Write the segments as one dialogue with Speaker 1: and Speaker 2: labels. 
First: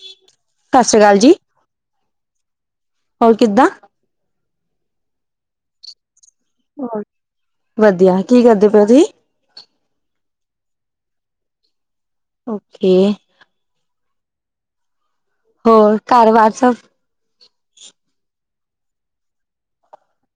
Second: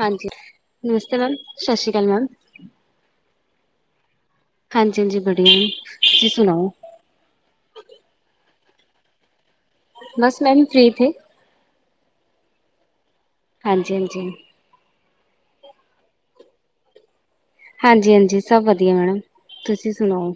Speaker 1: ਹਾਂਜੀ
Speaker 2: ਸਤਿ ਸ਼੍ਰੀ ਅਕਾਲ
Speaker 1: ਨਮਸਤੇ
Speaker 2: ਜੀ,
Speaker 1: ਮੈਮ। ਸਤਿ ਸ਼੍ਰੀ ਅਕਾਲ ਮੈਮ [inaudible]
Speaker 2: ਹੋਰ ਕਿੱਦਾਂ?
Speaker 1: ਹਾਂਜੀ ਹਾਂਜੀ ਬੜੀਆ ਨੇ ਜ
Speaker 2: ਵਧੀਆ ਕੀ ਕਰਦੇ? ਪ [unintelligible]
Speaker 1: ਬਸ ਮੈਮ ਫ੍ਰਰੀ ਥੇ
Speaker 2: ਓਕੇ
Speaker 1: ਹਾਂਜੀ ਹਾਂਜੀ
Speaker 2: ਹੋਰ ਕਾਰਵਾਰ ਚ
Speaker 1: ਹਾਂਜੀ ਹਾਂਜੀ ਸਭ ਵਧੀਆ ਮੈਡਮ ਤੁਸੀਂ ਸੁਣਾਓ?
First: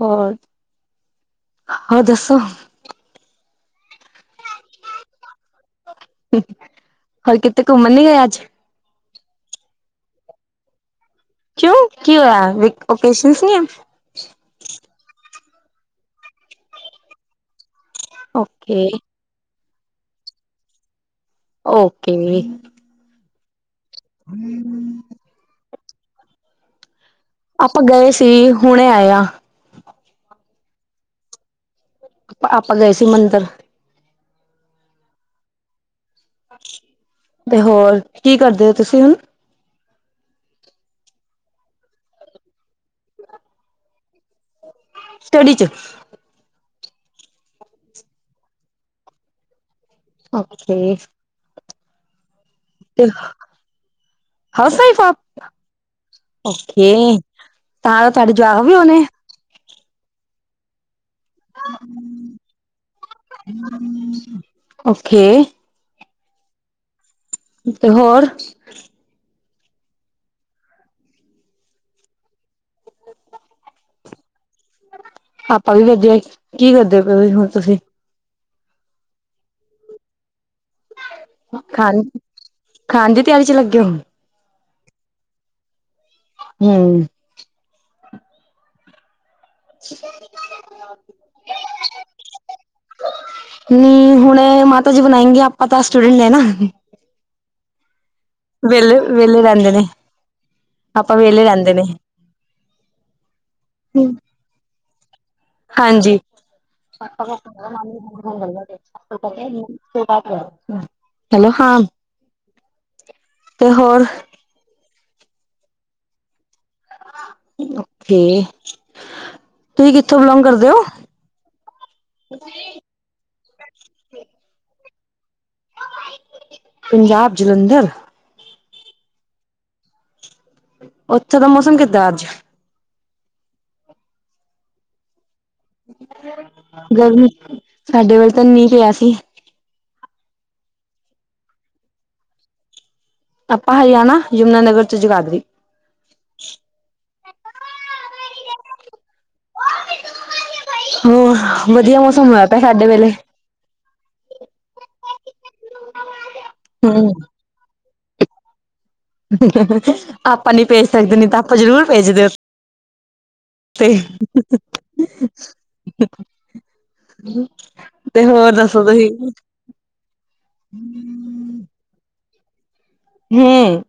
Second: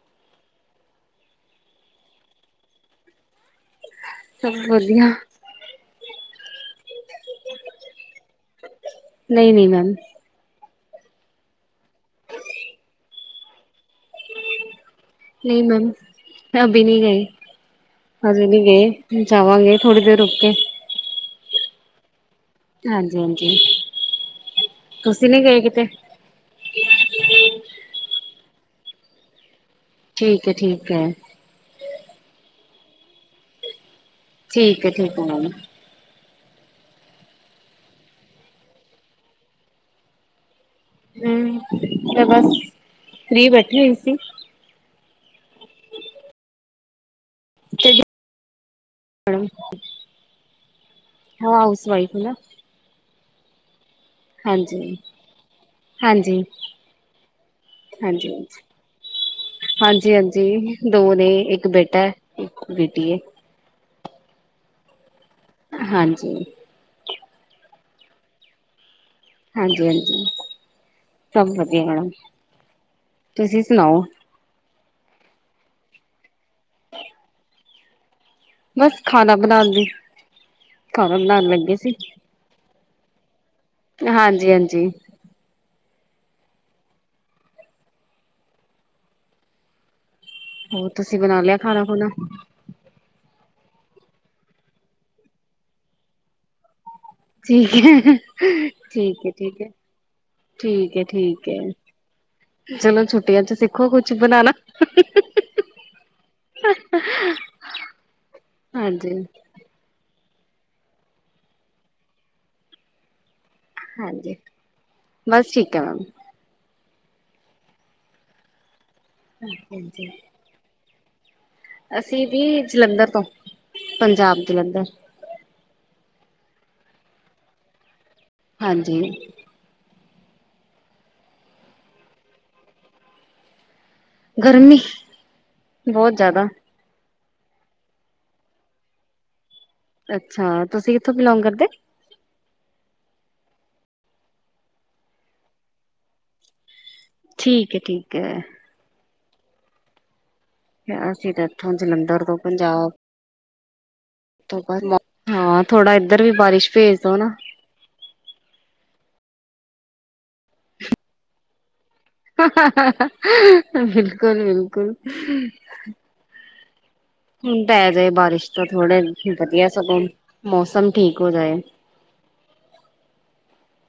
Speaker 2: ਹੋਰ, ਹੋਰ ਦੱਸੋ?
Speaker 1: ਸਭ ਵਧੀਆ
Speaker 2: ਹੋਰ ਕਿਤੇ ਘੁੰਮਣ ਨੀ ਗਏ ਅੱਜ
Speaker 1: ਨਹੀਂ ਨਹੀਂ ਮੈਮ
Speaker 2: ਕਿਉਂ ਕੀ ਹੋਇਆ ਓਕੇਸ਼ਨ ਨੇ
Speaker 1: ਨਹੀਂ ਮੈਮ ਮੈਂ ਅਭ ਨਹੀਂ ਗਈ ਹਲੀ
Speaker 2: ਓਕੇ,
Speaker 1: ਗ ਚਾਵਾਂਗੇ ਥੋੜ੍ਹੀ ਦੇਰ ਰੁਕ ਕੇ
Speaker 2: ਓਕੇ
Speaker 1: ਹਾਂਜੀ ਹਾਂਜੀ ਤੁਸੀਂ ਨਹੀਂ ਗਏ ਕਿਤੇ?
Speaker 2: ਆਪਾਂ ਗਏ ਸੀ। ਹੁਣੇ ਆਏਆ
Speaker 1: ਠੀਕ ਹੈ। ਠੀਕ ਹੈ।
Speaker 2: ਆਪਾਂ ਗਏ ਸੀ ਮੰਦਰ।
Speaker 1: ਠੀਕ। ਠੀਕ ਹੈ ਮੈਮ
Speaker 2: ਤੇ ਹੋਰ ਕੀ ਕਰਦੇ ਹੋ ਤੁਸੀਂ ਹੁਣ
Speaker 1: ਹਮ ਤੇ ਬਸ ਫਰੀ ਬੈਠੀ ਹੋਈ ਸੀ।
Speaker 2: [unintelligible]
Speaker 1: [inaudible]
Speaker 2: ਅਓਕੇ
Speaker 1: ਹਾਸ ਵਾਈਫ ਨਾ
Speaker 2: [inaudible] ਹਸ
Speaker 1: ਹਾਂਜੀ
Speaker 2: ਪਾ
Speaker 1: ਹਾਂਜੀ
Speaker 2: ਓ ਤਾਂ
Speaker 1: ਹਾਂਜੀ
Speaker 2: ਤੁਹਾਡੇ ਜਵਾਕ ਵੀ ਹੋਣੇ
Speaker 1: ਹਾਂਜੀ ਹਾਂਜੀ। ਦੋਨ ਇੱਕ ਬੇਟਾ ਇੱਕ ਬੇਟੀ ਹੈ
Speaker 2: ਓਕੇੇ
Speaker 1: ਹਾਂਜੀ
Speaker 2: ਤੇ ਹੋਰ?
Speaker 1: ਹਾਂਜੀ ਹਾਂਜੀ। ਸਭ ਵਧੀਆ ਮੈਡਮ। ਤੁਸੀਂ ਸੁਣਾਓ?
Speaker 2: ਆਪਾਂ ਵੀ ਵੇਜਿਆ ਕੀ ਕਰਦੇ ਪ ਹੁਣ ਤੁਸੀਂ
Speaker 1: ਬਸ ਖਾਣਾ ਬਣਾਉਣ ਦੀ ਖ ਲਉਣ ਲੱਗੇ ਸੀ
Speaker 2: ਹਾਂਜੀ।
Speaker 1: ਹਾਂਜੀ, ਹਾਂਜੀ।
Speaker 2: ਹੂੰ। [unintelligible]
Speaker 1: ਹੋਰ ਤੁਸੀਂ ਬਣਾ ਲਿਆ ਖਾਣਾ ਖੁਣਾ।
Speaker 2: ਨੀ, ਹੁਣ ਮਾਤਾ ਜੀ ਬਣਾਏਂਗੇ ਆਪਾਂ ਤਾਂ ਸਟੂਡੈਂਟ ਐ ਨਾ।
Speaker 1: ਠੀਕ।
Speaker 2: ਵਿਹਲੇ
Speaker 1: ਠੀਕ ਹੈ
Speaker 2: ਵਿਹਲੇ
Speaker 1: ਠੀਕ ਹੈ
Speaker 2: ਰਹਿੰਦੇ ਨੇ।
Speaker 1: ਠੀਕ ਏ।
Speaker 2: ਆਪਾਂ ਵਿਹਲੇ
Speaker 1: ਠੀਕ ਏ।
Speaker 2: ਰਹਿੰਦੇ ਨੇ
Speaker 1: ਚਲੋ ਛੁੱਟੀਆਂ ਚ ਸਿੱਖੋ ਕੁਛ ਬਣਾਣਾ।
Speaker 2: ਹਾਂਜੀ।
Speaker 1: ਹਾਂਜੀ।
Speaker 2: ਹੈਲੋ, ਹਾਂ। ਤੇ ਹੋਰ
Speaker 1: ਹਾਂਜੀ ਬਸ ਠੀਕ ਹੈ ਮੈਮ।
Speaker 2: ਓਕੇ। ਤੁਸੀਂ
Speaker 1: ਹਾਂਜੀ
Speaker 2: ਕਿੱਥੋਂ ਬਿਲੋਂਗ ਕਰਦੇ ਔ?
Speaker 1: ਅਸੀਂ ਵੀ ਜਲੰਧਰ ਤੋਂ ਪੰਜਾਬ, ਜਲੰਧਰ।
Speaker 2: ਪੰਜਾਬ, ਜਲੰਧਰ।
Speaker 1: ਹਾਂਜੀ।
Speaker 2: ਉੱਥੇ ਦਾ ਮੌਸਮ ਕਿੱਦਾਂ ਅੱਜ?
Speaker 1: ਗਰਮੀ। ਬਹੁਤ ਜ਼ਿਆਦਾ
Speaker 2: ਗਰਮੀ ਸਾਡੇ ਵੱਲ ਤਾਂ ਨੀ ਪਿਆ ਸੀ।
Speaker 1: ਅੱਛਾ, ਤੁਸੀਂ ਕਿੱਥੋਂ ਬਿਲੋਂਗ ਕਰਦੇ?
Speaker 2: ਆਪਾਂ ਹਰਿਆਣਾ, ਯਮੁਨਾਨਗਰ ਚ ਜਗਾਦਰੀ।
Speaker 1: ਠੀਕ ਏ। ਠੀਕ ਏ। ਅਸੀਂ
Speaker 2: ਹੋਰ
Speaker 1: ਤਾਂ ਇੱਥੋਂ
Speaker 2: ਵਧੀਆ ਮੌਸਮ ਹੋਇਆ ਪਿਆ। ਹਾਡੇ ਵੇਲੇ।
Speaker 1: ਬਾਅਦ ਹਾਂ ਥੋੜਾ ਇੱਧਰ ਵੀ ਬਾਰਿਸ਼ ਭੇਜ
Speaker 2: ਹੂੰ।
Speaker 1: ਦੋ ਨਾ।
Speaker 2: ਆਪਾਂ ਨੀ ਭੇਜ ਸਕਦੇ ਨੀ ਤਾਂ ਆਪਾਂ ਜ਼ਰੂਰ ਭੇਜਦੇ ਉੱਥੇ
Speaker 1: [unintelligible] ਬਿਲਕੁਲ, ਬਿਲਕੁਲ। ਹੁਣ ਪੈ ਜਾਏ
Speaker 2: ਤੇ
Speaker 1: ਬਾਰਿਸ਼
Speaker 2: ਹੋਰ
Speaker 1: ਤਾਂ
Speaker 2: ਦੱਸੋ
Speaker 1: ਥੋੜ੍ਹਾ
Speaker 2: ਤੁਸੀਂ
Speaker 1: ਵਧੀਆ ਸਗੋਂ ਮੌਸਮ ਠੀਕ ਹੋ ਜਾਏ।
Speaker 2: ਹੂੰ।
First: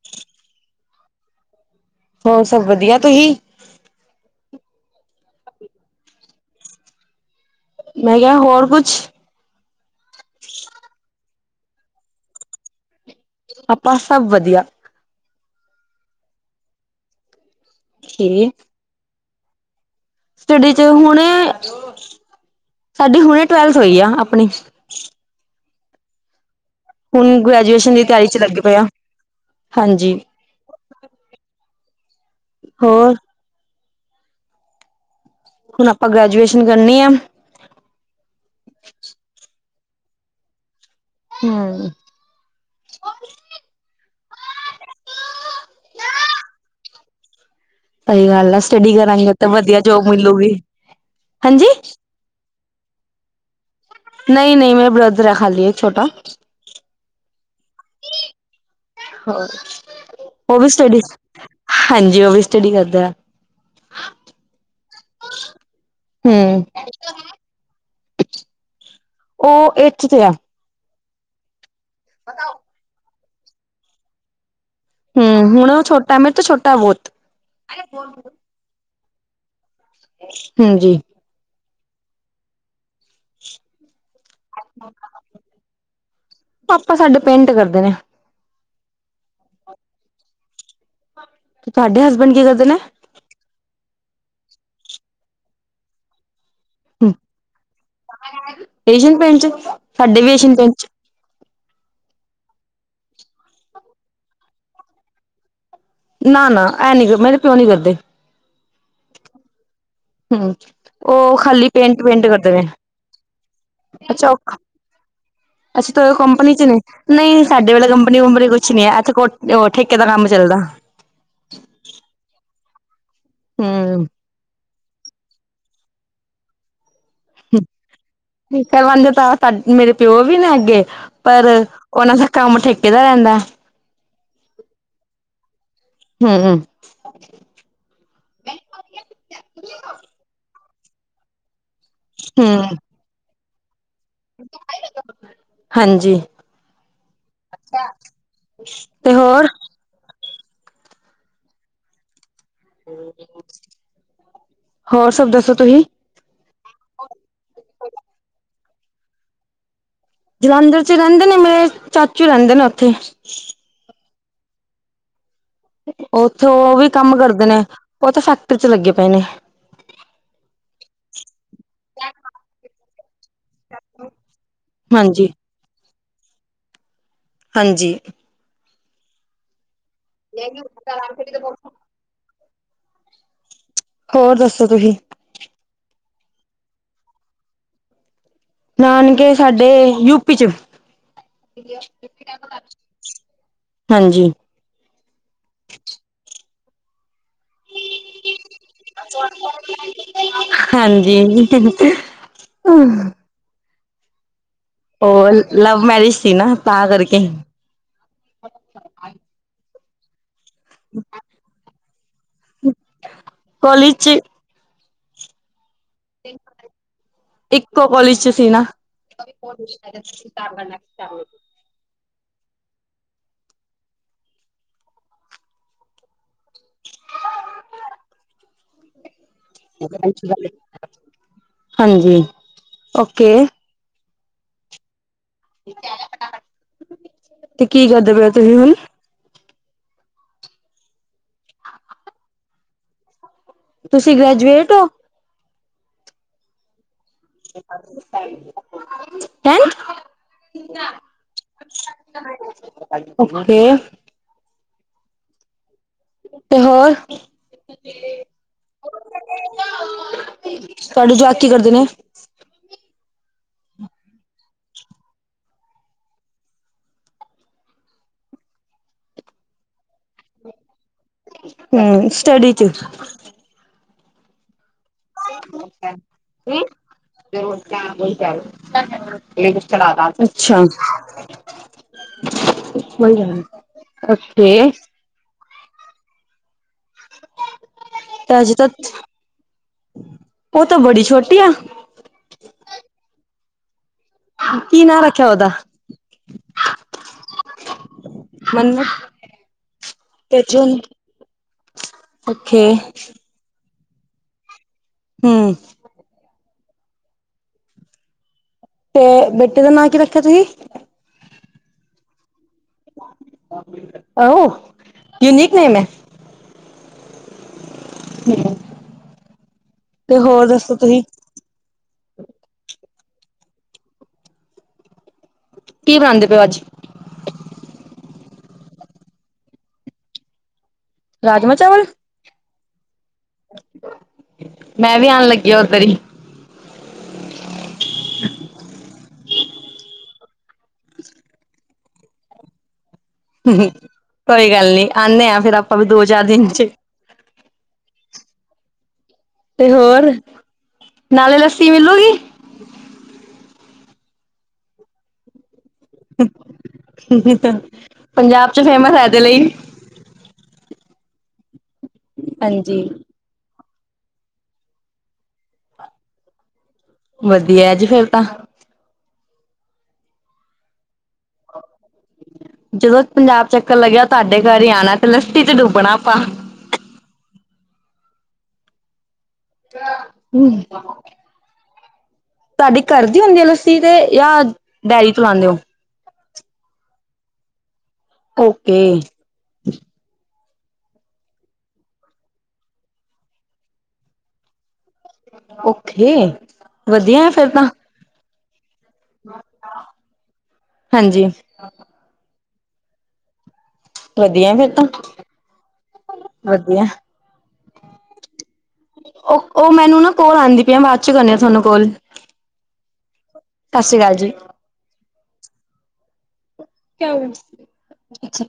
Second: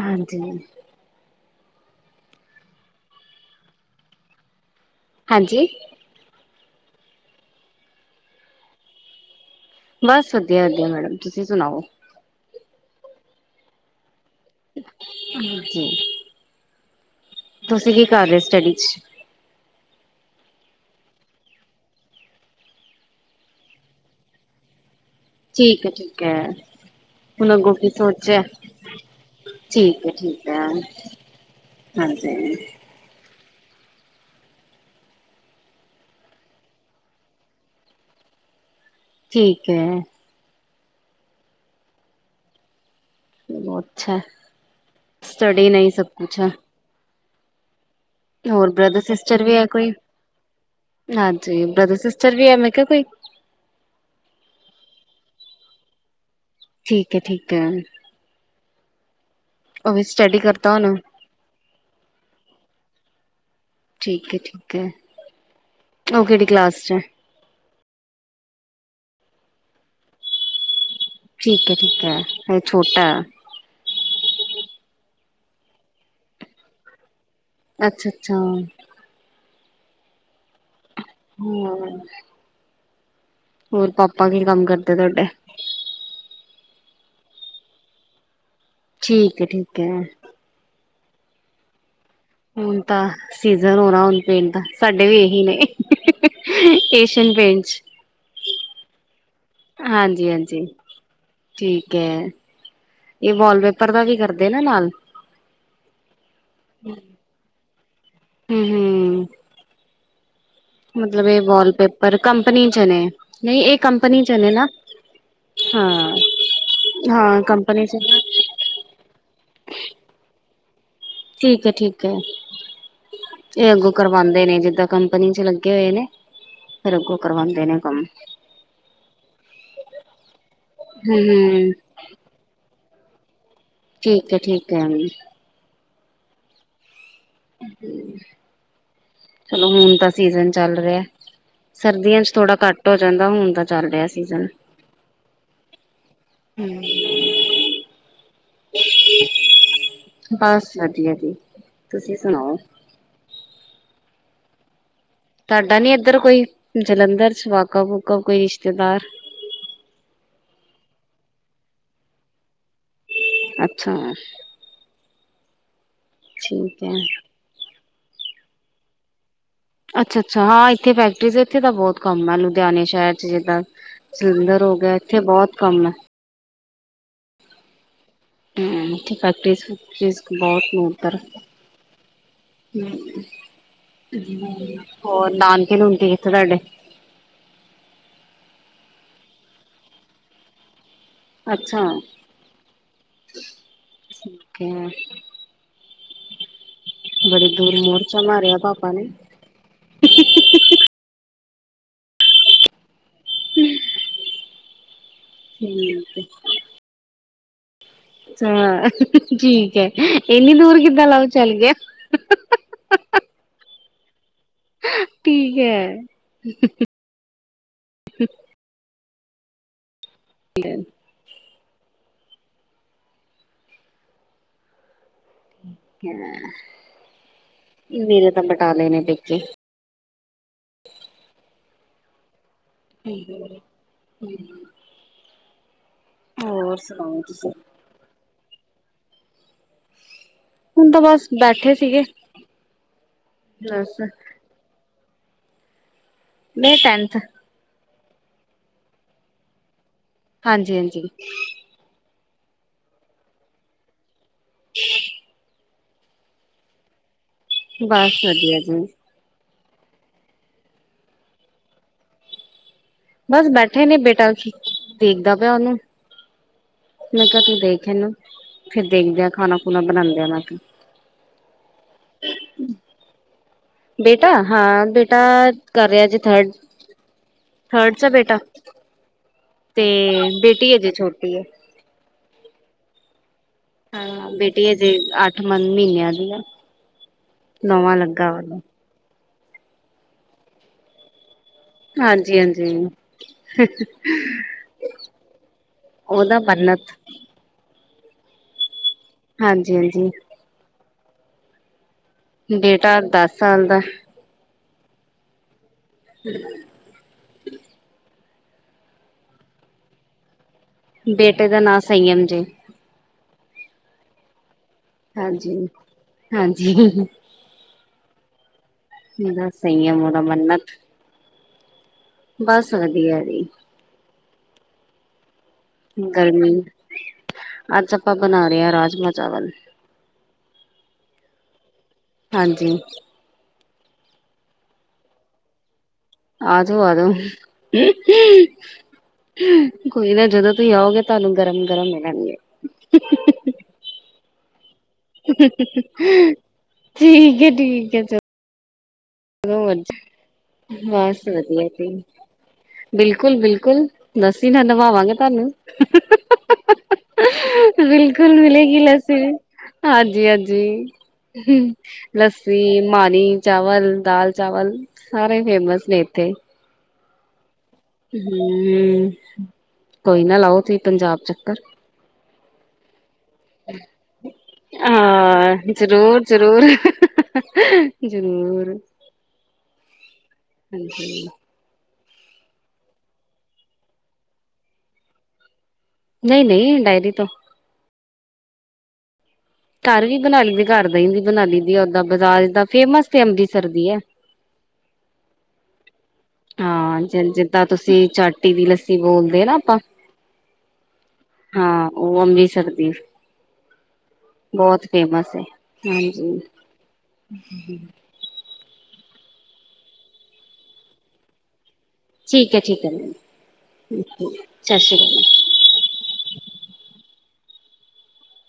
Speaker 1: ਹਾਂਜੀ।
Speaker 2: ਹੋਰ ਸਭ ਵਧੀਆ ਤੁਸੀ?
Speaker 1: ਹਾਂਜੀ।
Speaker 2: ਮੈਂ ਕਿਹਾ ਹੋਰ ਕੁਛ
Speaker 1: ਬਸ ਵਧੀਆ, ਵਧੀਆ ਮੈਡਮ। ਤੁਸੀਂ ਸੁਣਾਓ?
Speaker 2: ਆਪਾਂ ਸਭ ਵਧੀਆ।
Speaker 1: ਹਾਂਜੀ ਤੁਸੀਂ ਕੀ ਕਰ ਰਹੇ,
Speaker 2: ਓਕੇ
Speaker 1: ਸਟੱਡੀ ਚ?
Speaker 2: ਸਟੱਡੀ ਚ ਹੁਣੇ, ਸਾਡੀ ਹੁਣੇ ਟਵੈਲਥ ਹੋਈ ਆ ਆਪਣੀ।
Speaker 1: ਠੀਕ ਹੈ, ਠੀਕ ਹੈ।
Speaker 2: ਹੁਣ
Speaker 1: ਅੱਗੋਂ ਕੀ
Speaker 2: ਗ੍ਰੈਜੂਏਸ਼ਨ ਦੀ ਤਿਆਰੀ ਚ
Speaker 1: ਸੋਚਿਆ
Speaker 2: ਲੱਗੇ ਪਏ ਆਂ।
Speaker 1: ਠੀਕ ਹੈ
Speaker 2: ਹਾਂਜੀ
Speaker 1: ਠੀਕ ਹੈ
Speaker 2: ਹੋਰ
Speaker 1: ਹਾਂਜੀ
Speaker 2: ਹੁਣ ਆਪਾਂ ਗ੍ਰੈਜੂਏਸ਼ਨ ਕਰਨੀ ਆ।
Speaker 1: ਤੇ
Speaker 2: ਹੂੰ
Speaker 1: ਬਹੁਤ ਅੱਛਾ ਹੈ, ਸਟਡੀ ਨਹੀਂ ਸਭ ਕੁਛ ਹੈ।
Speaker 2: ਸਹੀ ਗੱਲ ਆ
Speaker 1: ਹੋਰ
Speaker 2: ਸਟੱਡੀ
Speaker 1: ਬ੍ਰਦਰ
Speaker 2: ਕਰਾਂਗੇ,
Speaker 1: ਸਿਸਟਰ
Speaker 2: ਤੇ
Speaker 1: ਵੀ ਹੈ
Speaker 2: ਵਧੀਆ
Speaker 1: ਕੋਈ
Speaker 2: ਜੋਬ ਮਿਲੂਗੀ। ਹਾਂਜੀ
Speaker 1: ਕਿਉਂ ਕੋਈ
Speaker 2: ਨਹੀਂ, ਨਹੀਂ ਮੇਰਾ ਬ੍ਰਦਰ ਹੈ। ਖਾਲੀ ਹੈ ਇੱਕ ਛੋਟਾ।
Speaker 1: ਠੀਕ ਹੈ, ਠੀਕ ਹੈ। ਉਹ ਵੀ ਸਟੱਡੀ
Speaker 2: ਉਹ ਵੀ
Speaker 1: ਕਰਤਾ ਹੋਣਾ
Speaker 2: ਸਟੱਡੀ, ਹਾਂਜੀ। ਉਹ ਵੀ ਸਟੱਡੀ ਕਰਦਾ ਆ।
Speaker 1: ਠੀਕ ਹੈ, ਠੀਕ ਹੈ। ਉਹ ਕਿਹੜੀ
Speaker 2: ਹਮ
Speaker 1: ਕਲਾਸ 'ਚ ਏ
Speaker 2: ਉਹ ਐਂਠਤ ਚ ਆ।
Speaker 1: ਠੀਕ ਏ। ਠੀਕ ਹੈ। ਇਹ ਛੋਟਾ ਏ।
Speaker 2: ਹੂੰ, ਹੁਣ ਓਹ ਛੋਟਾ ਮੇਰੇ ਤੇ ਛੋਟਾ ਬਹੁਤ।
Speaker 1: ਅੱਛਾ, ਅੱਛਾ।
Speaker 2: ਅ [unintelligible]
Speaker 1: ਹੁੰ ਹ [unintelligible] ਹੋਰ, ਪਾਪਾ ਕੀ ਕੰਮ ਕਰਦੇ ਤੁਹਾਡੇ?
Speaker 2: ਪਾਪਾ ਸਾਡੇ ਪੈਂਟ ਕਰਦੇ ਨੇ।
Speaker 1: ਠੀਕ ਹੈ, ਠੀਕ ਹੈ।
Speaker 2: ਤੇ ਤੁਹਾਡੇ ਹੱਸ
Speaker 1: ਹੁਣ ਤਾਂ ਸੀਜ਼ਨ ਹੋਣ ਹਾਂ, ਹੁਣ, ਪਿੰਤ ਸਾਡੇ ਵੀ ਇਹੀ ਨੇ। ਏਸ਼ੀਅਨ ਪੈਂਟਸ
Speaker 2: ਏਸ਼ੀਅਨ ਪੇਂਟ ਚ ਸਾਡੇ
Speaker 1: ਹਾਂਜੀ,
Speaker 2: ਵੀ ਏਸ਼ੀਅਨ
Speaker 1: ਹਾਂਜੀ
Speaker 2: ਪੇਂਟ ਚ
Speaker 1: ਠੀਕ ਹੈ। ਇਹ ਵਾਲਪੇਪਰ ਦਾ ਵੀ ਕਰਦੇ ਨਾ ਨਾਲ
Speaker 2: ਨਾ, ਨਾ ਐ ਨੀ ਫਿਰ ਮੇਰੇ ਤੇ ਓ ਨੀ ਕਰਦੇ।
Speaker 1: ਹੂੰ ਹੂੰ
Speaker 2: ਹਮ
Speaker 1: ਮਤਲਬ
Speaker 2: ਉਹ
Speaker 1: ਇਹ
Speaker 2: ਖਾਲੀ ਪੇਂਟ
Speaker 1: ਵਾਲਪੇਪਰ
Speaker 2: ਪੇਂਟ ਕਰਦੇ ਨੇ।
Speaker 1: ਕੰਪਨੀ ਚ ਨਹੀਂ ਇਹ ਕੰਪਨੀ ਚ
Speaker 2: ਅੱਛਾ
Speaker 1: ਨੇ ਨਾ
Speaker 2: ਅੱਛਾ।
Speaker 1: ਹਾਂ
Speaker 2: ਕੰਪਨੀ ਚ ਨੇ?
Speaker 1: ਹਾਂ
Speaker 2: ਨਹੀਂ ਸਾਡੇ ਵੇਲੇ
Speaker 1: ਚ
Speaker 2: ਕੰਪਨੀ ਵਪਨੀ ਕੁਛ ਨੀ ਹੈ। ਇੱਥੇ ਕੋ ਠੇਕੇ ਦਾ ਕੰਮ ਚੱਲਦਾ।
Speaker 1: ਠੀਕ ਹੈ ਠੀਕ ਹੈ ਇਹ ਅੱਗੂ
Speaker 2: ਹੂੰ
Speaker 1: ਕਰਵਾਉਂਦੇ ਨੇ ਜਿੱਦਾਂ ਕੰਪਨੀ ਚ ਲੱਗੇ ਹੋਏ ਨੇ ਫਿਰ ਅੱਗੋਂ ਕਰਵਾਉਂਦੇ ਨੇ ਕੰਮ
Speaker 2: ਕਰਵਾਦੇ ਤਾਂ ਤੁ ਮੇਰੇ ਪਿਓ ਵੀ ਨਾ ਗ
Speaker 1: ਹੂੰ
Speaker 2: ਪਰ
Speaker 1: ਹੂੰ
Speaker 2: ਉਹਨਾਂ ਦਾ ਕੰਮ ਠੇਕ ਕਿਹਦਾ ਰਹਿੰਦਾ
Speaker 1: ਠੀਕ ਹੈ ਠੀਕ ਹੈ
Speaker 2: ਹਮ ਮੇਰਾ ਕਿਹੜਾ ਪਬਲਿਕ
Speaker 1: ਚਲੋ ਹੁਣ ਤਾਂ ਸੀਜਨ ਚੱਲ ਰਿਹਾ ਸਰਦੀਆਂ ਚ ਥੋੜਾ
Speaker 2: ਹੂੰ
Speaker 1: ਘੱਟ ਹੋ ਜਾਂਦਾ ਹੁਣ ਤਾਂ ਚੱਲ ਰਿਹਾ ਸੀਜ਼ਨ
Speaker 2: ਹਾਂਜੀ
Speaker 1: ਹ
Speaker 2: ਤੇ ਹੋਰ
Speaker 1: ਬਸ ਵਧੀਆ ਜੀ ਤੁਸੀਂ ਸੁਣਾਓ
Speaker 2: ਹਮ
Speaker 1: ਤੁਹਾਡਾ ਨੀ ਇੱਧਰ ਕੋਈ ਜਲੰਧਰ ਚ ਵਾਕ ਫੂਕਾ ਕੋਈ ਰਿਸ਼ਤਾ ਚਦਾਰ
Speaker 2: ਜਲੰਧਰ ਚ ਰਹਿੰਦੇ ਨੇ ਮੇਰੇ ਚਾਚੂ ਰਹਿੰਦੇ ਨੇਥੇ ੱ ਅਤੇ
Speaker 1: ਅੱਛਾ
Speaker 2: ਉੱਥੇ ਉਹ
Speaker 1: ਠੀਕ
Speaker 2: ਵੀ
Speaker 1: ਹੈ
Speaker 2: ਕੰਮ ਕਰਦੇ ਨੇ ਉਹ ਤਾਂ ਫੈਕਟਰੀ ਚ ਲੱਗੇ ਪਏ ਨੇ
Speaker 1: ਅੱਛਾ ਅੱਛਾ ਹਾਂ ਇੱਥੇ ਫੈਕਟਰੀ ਇੱਥੇ ਦਾ ਬਹੁਤ ਕੰਮ ਹੈ ਲੁਧਿਆਣੇ ਸ਼ਹਿਰ ਚ ਜਿੱਦਾਂ ਜਲੰਧਰ ਹੋ ਗਿਆ ਇੱਥੇ
Speaker 2: ਹਾਂਜੀ
Speaker 1: ਬਹੁਤ ਕੰਮ ਹੈ
Speaker 2: ਹਾਂਜੀ
Speaker 1: ਹ ਠੀਕ ਹੈ ਚੀਜ਼ ਬਹੁਤ ਨਤਰ ਹਮ
Speaker 2: ਹੋਰ ਦੱਸੋ ਤੁਸੀਂ
Speaker 1: ਹੋਰ ਨਾਨਕ ਨੂੰ ਹੁੰਦੀ ਥਡੇ
Speaker 2: ਨਾਨਕੇ ਸਾਡੇ ਯੂਪੀ ਚ
Speaker 1: ਅੱਛਾ
Speaker 2: ਹਾਂਜੀ
Speaker 1: ਠੀਕ ਹੈ, ਬੜੀ ਦੂਰ ਮੋਰਚਾ ਮਾਰਿਆ ਪਾਪਾ ਨੇ
Speaker 2: ਹਹ ਉਹ ਲਵ ਮੈਰਿਜ ਸੀ ਨਾ ਤਾਂ ਕਰਕੇ
Speaker 1: ਅਛਾ ਠੀਕ ਹੈ ਇੰਨੀ ਦੂਰ ਕਿੱਦਾਂ ਲਵ ਚੱਲ ਗਏ
Speaker 2: [inaudible]
Speaker 1: ਠੀਕ ਐ।
Speaker 2: ਇੱਕੋ ਕੋਲਜ ਚ ਸੀ ਨਾ। [inaudible] [inaudible]
Speaker 1: ਠੀਕ ਐ। ਮੇਰੇ ਤੇ ਬਟਾਲੇ ਨੇ ਪੇਕੇ।
Speaker 2: ਹਾਂਜੀ।
Speaker 1: ਠੀਕ।
Speaker 2: ਓਕੇ
Speaker 1: ਹੂੰ। ਹੋਰ ਸੁਣਾਓ ਤੁਸੀਂ
Speaker 2: ਤੁਹੀ ਹੁਣ
Speaker 1: ਹੁਣ ਤਾਂ ਬਸ ਬੈਠੇ ਸੀਗੇ। ਬਸ
Speaker 2: ਤੁਸੀਂ ਗ੍ਰੈਜੂਏਟ ਔ?
Speaker 1: ਮੈਂ ਟੈਨਥ
Speaker 2: ਹੈਂ।
Speaker 1: ਹਾਂਜੀ, ਹਾਂਜੀ।
Speaker 2: ਓਕੇ।
Speaker 1: [unintelligible]
Speaker 2: ਤੇ ਹੋਰ
Speaker 1: ਬਸ ਵਧੀਆ ਜੀ।
Speaker 2: ਤੁਹਾਡੇ ਜੁਆਕ ਕੀ ਕਰਦੇ ਨੇ?
Speaker 1: ਬਸ ਬੈਠੇ ਨੇ ਬੇਟਾ ਦੇਖਦਾ ਪਿਆ ਉਹਨੂੰ। ਮੈਂ ਕਿਹਾ ਤੂੰ ਦੇਖ ਇਹਨੂੰ। ਫਿਰ ਦੇਖਦਿਆਂ ਖਾਣਾ ਖੁਣਾ ਬਣਾਉਂਦਿਆਂ ਮੈਂ ਕਿਹਾ।
Speaker 2: ਹੂੰ ਸਟਡੀ ਚ।
Speaker 1: ਬੇਟਾ ਹਾਂ ਬੇਟਾ
Speaker 2: [inaudible]
Speaker 1: ਕਰ ਰਿਹਾ ਜੀ ਥਰਡ
Speaker 2: ਅੱਛਾ।
Speaker 1: ਥਰਡ ਚ
Speaker 2: ਬਣ ਜਾ
Speaker 1: ਬੇਟਾ ਤੇ ਬੇਟੀ ਅਜੇ ਛੋਟੀ ਹੈ
Speaker 2: ਰਹੇ।
Speaker 1: ਹਾਂ, ਬੇਟੀ ਅਜੇ ਅਠ ਮਹੀਨਿਆਂ ਦੀ ਆ। ਨੋਵਾਂ ਲੱਗਾ ਵੈ।
Speaker 2: ਉਹ ਤਾਂ ਬੜੀ ਛੋਟੀ ਆ।
Speaker 1: ਹਾਂਜੀ, ਹਾਂਜੀ। [unintelligible]
Speaker 2: ਕੀ ਨਾਂ ਰੱਖਿਆ ਉਹਦਾ?
Speaker 1: ਉਹਦਾ ਬੰਨਤ
Speaker 2: ਮੰਨਤ।
Speaker 1: ਹਾਂਜੀ, ਹਾਂਜੀ।
Speaker 2: ਓਕੇ
Speaker 1: ਬੇਟਾ ਦਸ ਸਾਲ ਦਾ
Speaker 2: ਹੂੰ।
Speaker 1: [unintelligible]
Speaker 2: ਤੇ ਬੇਟੇ ਦਾ ਨਾਂ ਕੀ ਰੱਖਿਆ ਤੁਸੀਂ
Speaker 1: ਬੇਟੇ ਦਾ ਨਾਂ ਸੰਯਮ ਜੇ
Speaker 2: ਆਹੋ, ਯੂਨੀਕ ਨੇਮ ਹੈ
Speaker 1: ਹਾਂਜੀ-ਹਾਂਜੀ।
Speaker 2: [unintelligible]
Speaker 1: ਇਹਦਾ ਸੰਯਮ,
Speaker 2: ਤੇ
Speaker 1: ਉਹਦਾ
Speaker 2: ਹੋਰ
Speaker 1: ਮੰਨਤ।
Speaker 2: ਦੱਸੋ ਤੁਸੀਂ
Speaker 1: ਗੈਰੀ,
Speaker 2: ਕੀ ਬਣਾਉਂਦੇ ਪਏ ਹੋ
Speaker 1: ਗਰਮੀ
Speaker 2: ਅੱਜ
Speaker 1: ਅੱਜ ਆਪਾਂ ਬਣਾ ਰਾਜਮਾਹ, ਚਾਵਲ
Speaker 2: ਰਾਜਮਾਹ, ਚਾਵਲ।
Speaker 1: ਹਾਂਜੀ।
Speaker 2: ਮੈਂ ਵੀ ਆਣ ਲੱਗੀ ਉੱਧਰ ਹੀ।
Speaker 1: ਆਜੋ-ਆਜੋ। ਕੋਈ ਨਾ ਜਦੋਂ ਤੁਸੀਂ ਆਗੇ, ਤੁਹਾਨੂੰ ਗਰਮ-ਗਰਮ ਮਿਲਣਗੇ।
Speaker 2: [unintelligible] ਕੋਈ ਗੱਲ ਨੀ। ਆਨੇ ਆ ਫੇਰ ਆਪਾਂ ਵੀ ਦੋ ਚਾਰ ਦਿਨ ਚ
Speaker 1: ਫਿਰ ਠੀਕ ਹੈ ਬਸ।
Speaker 2: ਤੇ ਹੋਰ
Speaker 1: ਬਸ
Speaker 2: ਨਾਲੇ
Speaker 1: ਵਧੀਆ
Speaker 2: ਲੱਸੀ
Speaker 1: ਜੀ,
Speaker 2: ਮਿਲੂਗੀ
Speaker 1: ਬਿਲਕੁਲ-ਬਿਲਕੁਲ। ਬਿਲਕੁਲ ਲੱਸੀ ਨਾਲ ਨਹਾਵਗੇ ਤੁਹਾਨੂੰ। ਬਿਲਕੁਲ
Speaker 2: ਪੰਜਾਬ ਚ
Speaker 1: ਮਿਲੇਗੀ
Speaker 2: ਫੇਮਸ ਹੈ ਇਹਦੇ ਲਈ
Speaker 1: ਹੂੰ। ਲੱਸੀ,
Speaker 2: ਹਾਂਜੀ
Speaker 1: ਮਾਣੀ, ਚਾਵਲ ਵੱਲ ਦਾਲ, ਚਾਵਲ ਸਾਰੇ ਫੇਮਸ ਨੇ ਇੱਥੇ
Speaker 2: ਵਧੀ
Speaker 1: ਹੂੰ। ਕੋਈ ਨਾ ਲਾਉ, ਤੁਸੀਂ ਪੰਜਾਬ ਚੱਕਰ
Speaker 2: ਜਦੋਂ ਪੰਜਾਬ ਚੱਕਰ ਲੱਗਿਆ, ਤੁਹਾਡੇ ਘਰ ਹੀ ਆਉਣਾ ਤੇ ਲੱਸੀ ਚ
Speaker 1: ਹਾਂ
Speaker 2: ਡੁੱਬਣਾ ਆਪਾਂ
Speaker 1: ਜ਼ਰੂਰ ਜ਼ਰੂਰ ਜ਼ਰੂਰ
Speaker 2: ਹੂੰ।
Speaker 1: ਹਾਂਜੀ
Speaker 2: ਤੁਹਾਡੀ ਘਰ ਦੀ ਹੁੰਦੀ ਆ ਲੱਸੀ, ਤੇ ਜਾਂ ਡੇਅਰੀ ਤੋਂ ਲਾਂਦੇ ਔ।
Speaker 1: ਨਹੀਂ-ਨਹੀਂ ਡਾਇਰੀ ਤੋਂ
Speaker 2: ਓਕੇ।
Speaker 1: ਘਰ ਵੀ ਬਣਾ ਲੀ ਦੇ, ਕਰ ਦਈ ਵੀ ਬਨਾ ਲਈ ਦੀ ਆ ਓਦਾਂ ਬਜਾਜ ਦਾ ਫੇਮਸ ਤੇ ਅੰਮ੍ਰਿਤਸਰ ਦੀ ਐ,
Speaker 2: ਓਕੇ
Speaker 1: ਹਾਂ ਜ
Speaker 2: ਵਧੀਆ ਫੇਰ
Speaker 1: ਜਿੱਦਾਂ
Speaker 2: ਤਾਂ
Speaker 1: ਤੁਸੀਂ ਚੱ ਟੀ ਵੀ ਲ ਬੋਲਦੇ ਨਾ ਆਪਾਂ
Speaker 2: ਹਾਂਜੀ
Speaker 1: ਹਾਂ ਓ ਅੰਮ੍ ਸ਼ਕਦੀਫ
Speaker 2: ਵਧੀਆ ਫੇਰ ਤਾਂ
Speaker 1: ਬਹੁਤ ਫੇਮਸ ਐ ਹਾਂਜੀ
Speaker 2: ਓ ਓ ਮੈਨੂੰ ਨਾ ਕੋਲ ਆਉਂਦੀ ਪਈ ਆ ਬਾਅਦ ਚ ਕਰਨੀ ਥੋਨੂੰ ਕੋਲ
Speaker 1: ਠੀਕ ਐ ਠੀਕ ਐ
Speaker 2: ਸਤਿ ਸ੍ਰੀ ਅਕਾਲ ਜੀ
Speaker 1: ਸਤਿ ਸ਼੍ਰੀ
Speaker 2: ਅੱਛਾ।